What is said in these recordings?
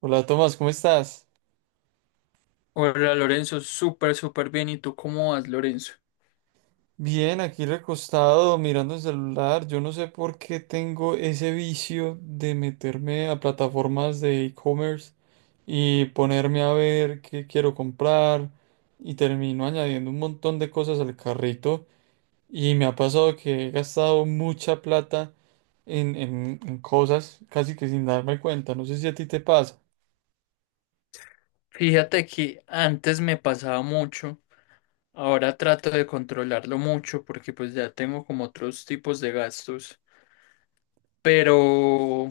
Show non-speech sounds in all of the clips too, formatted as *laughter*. Hola Tomás, ¿cómo estás? Hola Lorenzo, súper bien. ¿Y tú cómo vas, Lorenzo? Bien, aquí recostado mirando el celular. Yo no sé por qué tengo ese vicio de meterme a plataformas de e-commerce y ponerme a ver qué quiero comprar y termino añadiendo un montón de cosas al carrito y me ha pasado que he gastado mucha plata en cosas casi que sin darme cuenta. No sé si a ti te pasa. Fíjate que antes me pasaba mucho, ahora trato de controlarlo mucho porque pues ya tengo como otros tipos de gastos, pero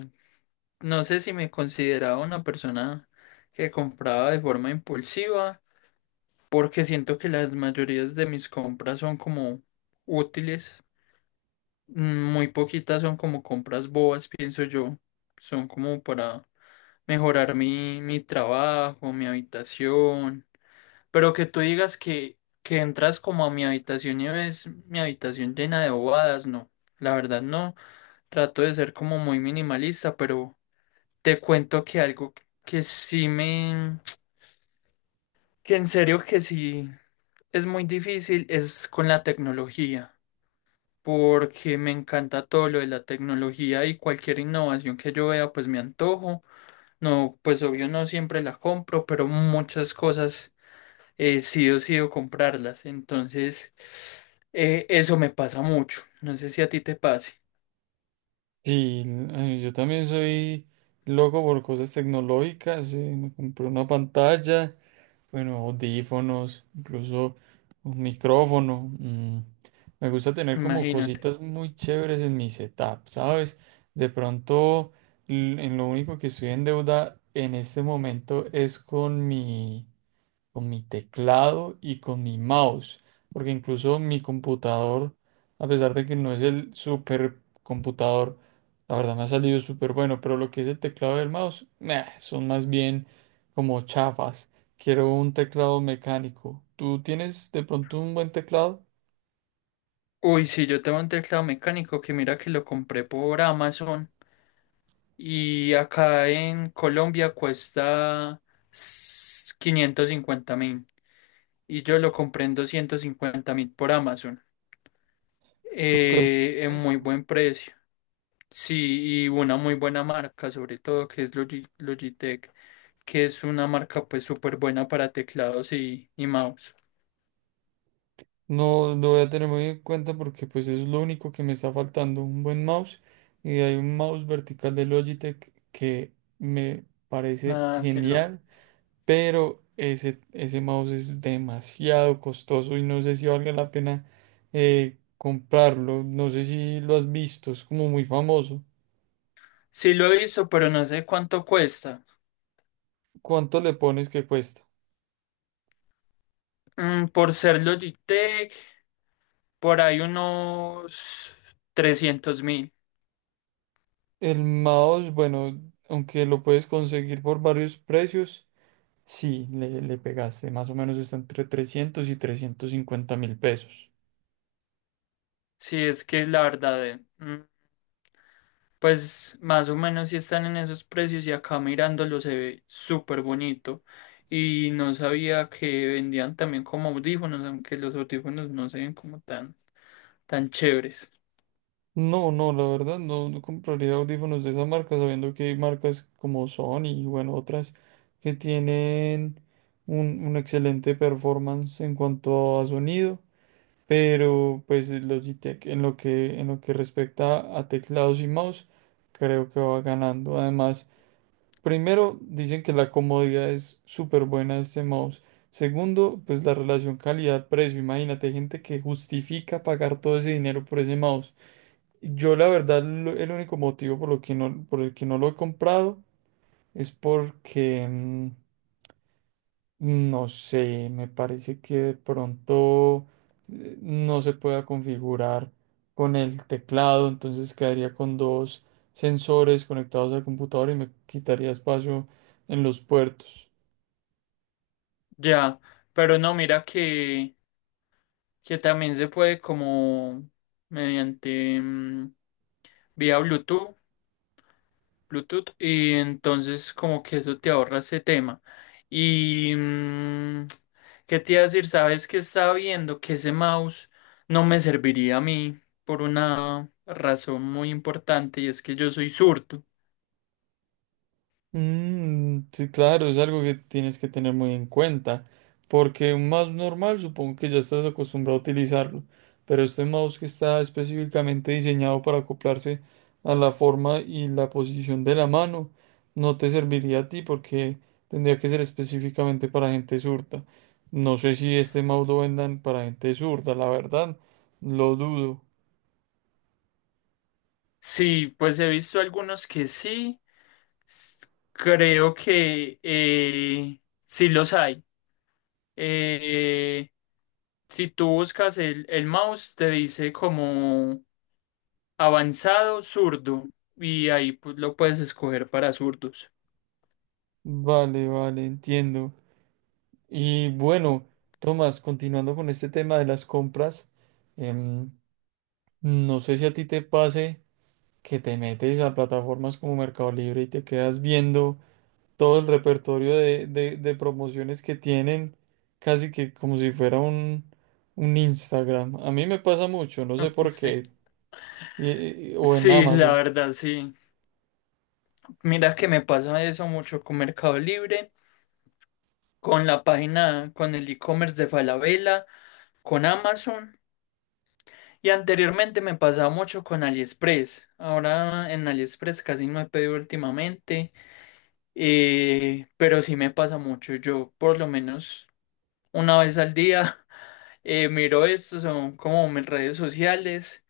no sé si me consideraba una persona que compraba de forma impulsiva porque siento que las mayorías de mis compras son como útiles. Muy poquitas son como compras bobas, pienso yo. Son como para mejorar mi trabajo, mi habitación. Pero que tú digas que entras como a mi habitación y ves mi habitación llena de bobadas, no. La verdad no. Trato de ser como muy minimalista, pero te cuento que algo que sí me... que en serio que sí es muy difícil es con la tecnología. Porque me encanta todo lo de la tecnología y cualquier innovación que yo vea, pues me antojo. No, pues obvio no siempre la compro, pero muchas cosas sí o sí o comprarlas. Entonces, eso me pasa mucho. No sé si a ti te pase. Y yo también soy loco por cosas tecnológicas. Me compré una pantalla. Bueno, audífonos, incluso un micrófono. Me gusta tener como Imagínate. cositas muy chéveres en mi setup, ¿sabes? De pronto, en lo único que estoy en deuda en este momento es con mi teclado y con mi mouse, porque incluso mi computador, a pesar de que no es el super computador, la verdad me ha salido súper bueno, pero lo que es el teclado y el mouse, meh, son más bien como chafas. Quiero un teclado mecánico. ¿Tú tienes de pronto un buen teclado? Uy, sí, yo tengo un teclado mecánico que mira que lo compré por Amazon y acá en Colombia cuesta 550.000 y yo lo compré en 250.000 por Amazon. Súper, En muy buen precio. Sí, y una muy buena marca, sobre todo que es Logitech, que es una marca pues súper buena para teclados y mouse. no lo voy a tener muy en cuenta porque pues es lo único que me está faltando, un buen mouse. Y hay un mouse vertical de Logitech que me parece Ah, sí lo, genial, pero ese mouse es demasiado costoso y no sé si valga la pena comprarlo. No sé si lo has visto, es como muy famoso. sí lo he visto, pero no sé cuánto cuesta. ¿Cuánto le pones que cuesta? Por ser Logitech, por ahí unos 300.000. El mouse, bueno, aunque lo puedes conseguir por varios precios, sí, le pegaste. Más o menos está entre 300 y 350 mil pesos. Si es que la verdad, pues más o menos si están en esos precios y acá mirándolo se ve súper bonito. Y no sabía que vendían también como audífonos, aunque los audífonos no se ven como tan chéveres. No, no, la verdad no, no compraría audífonos de esa marca, sabiendo que hay marcas como Sony y bueno, otras que tienen un excelente performance en cuanto a sonido, pero pues el Logitech en lo que respecta a teclados y mouse, creo que va ganando. Además, primero, dicen que la comodidad es súper buena de este mouse. Segundo, pues la relación calidad-precio. Imagínate, hay gente que justifica pagar todo ese dinero por ese mouse. Yo la verdad, el único motivo por lo que no, por el que no lo he comprado es porque, no sé, me parece que de pronto no se pueda configurar con el teclado, entonces quedaría con dos sensores conectados al computador y me quitaría espacio en los puertos. Ya, pero no, mira que también se puede como mediante vía Bluetooth y entonces como que eso te ahorra ese tema. Y mm, Qué te iba a decir, sabes que estaba viendo que ese mouse no me serviría a mí por una razón muy importante y es que yo soy zurdo. Mm, sí, claro, es algo que tienes que tener muy en cuenta, porque un mouse normal supongo que ya estás acostumbrado a utilizarlo, pero este mouse que está específicamente diseñado para acoplarse a la forma y la posición de la mano, no te serviría a ti porque tendría que ser específicamente para gente zurda. No sé si este mouse lo vendan para gente zurda, la verdad, lo dudo. Sí, pues he visto algunos que sí, s- creo que sí los hay. Eh, si tú buscas el mouse, te dice como avanzado, zurdo. Y ahí pues, lo puedes escoger para zurdos. Vale, vale, entiendo. Y bueno, Tomás, continuando con este tema de las compras, em, no sé si a ti te pase que te metes a plataformas como Mercado Libre y te quedas viendo todo el repertorio de promociones que tienen, casi que como si fuera un Instagram. A mí me pasa mucho, no sé *laughs* por Sí. qué, y- o en Sí, la Amazon. verdad, sí. Mira que me pasa eso mucho con Mercado Libre, con la página, con el e-commerce de Falabella, con Amazon. Y anteriormente me pasaba mucho con AliExpress. Ahora en AliExpress casi no he pedido últimamente. Pero sí me pasa mucho. Yo por lo menos una vez al día. *laughs* Miro esto, son como mis redes sociales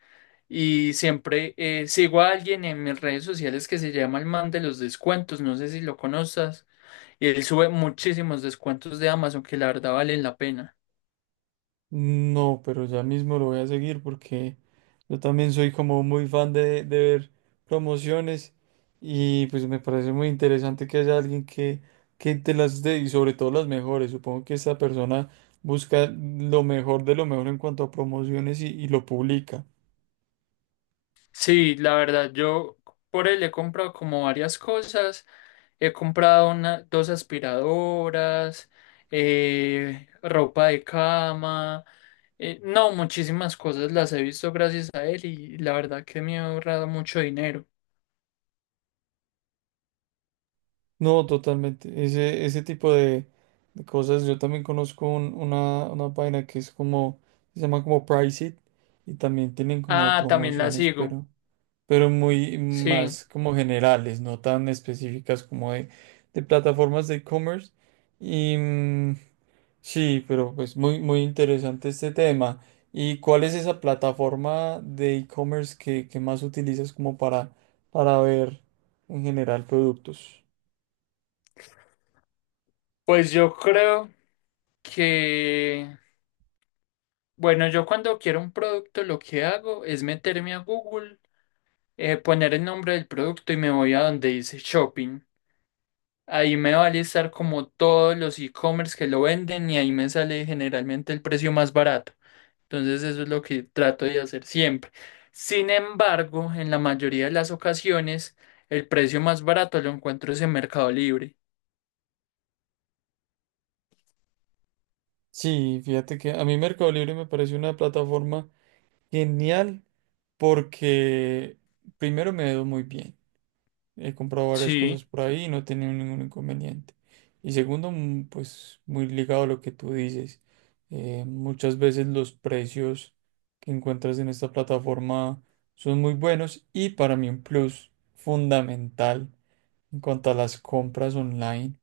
y siempre sigo a alguien en mis redes sociales que se llama el man de los descuentos, no sé si lo conozcas, y él sube muchísimos descuentos de Amazon que la verdad valen la pena. No, pero ya mismo lo voy a seguir porque... Yo también soy como muy fan de ver promociones y pues me parece muy interesante que haya alguien que, te las dé y sobre todo las mejores. Supongo que esta persona busca lo mejor de lo mejor en cuanto a promociones y lo publica. Sí, la verdad, yo por él he comprado como varias cosas. He comprado una, dos aspiradoras, ropa de cama. No, muchísimas cosas las he visto gracias a él y la verdad que me ha ahorrado mucho dinero. No, totalmente. Ese tipo de cosas. Yo también conozco una página que es como, se llama como Priceit y también tienen como Ah, también la promociones, sigo. Pero muy Sí. más como generales, no tan específicas como de plataformas de e-commerce. Y mm, sí, pero pues muy, muy interesante este tema. ¿Y cuál es esa plataforma de e-commerce que más utilizas como para ver en general productos? Pues yo creo que, bueno, yo cuando quiero un producto lo que hago es meterme a Google, poner el nombre del producto y me voy a donde dice shopping. Ahí me va a listar como todos los e-commerce que lo venden y ahí me sale generalmente el precio más barato. Entonces eso es lo que trato de hacer siempre. Sin embargo, en la mayoría de las ocasiones, el precio más barato lo encuentro es en Mercado Libre. Sí, fíjate que a mí Mercado Libre me parece una plataforma genial porque primero me ha ido muy bien. He comprado varias Sí, cosas por ahí y no he tenido ningún inconveniente. Y segundo, pues muy ligado a lo que tú dices. Muchas veces los precios que encuentras en esta plataforma son muy buenos y para mí un plus fundamental en cuanto a las compras online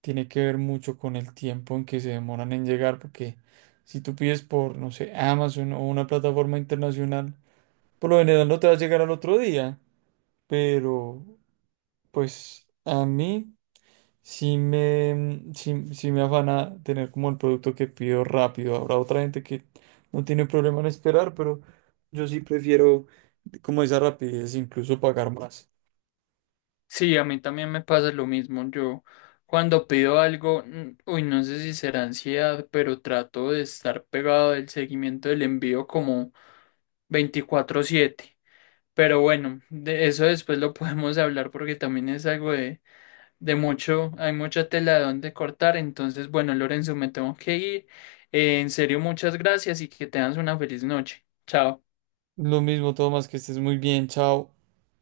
tiene que ver mucho con el tiempo en que se demoran en llegar porque si tú pides por, no sé, Amazon o una plataforma internacional, por lo general no te va a llegar al otro día, pero pues a mí sí me, sí, sí me afana tener como el producto que pido rápido. Habrá otra gente que no tiene problema en esperar, pero yo sí prefiero como esa rapidez, incluso pagar más. sí, a mí también me pasa lo mismo. Yo cuando pido algo, no sé si será ansiedad, pero trato de estar pegado del seguimiento del envío como 24/7. Pero bueno, de eso después lo *laughs* podemos hablar porque también es algo de mucho, hay mucha tela de donde cortar. Entonces, bueno, Lorenzo, me tengo que ir. En serio, muchas gracias y que tengas una feliz noche. Chao. Lo mismo, Tomás, que estés muy bien, chao.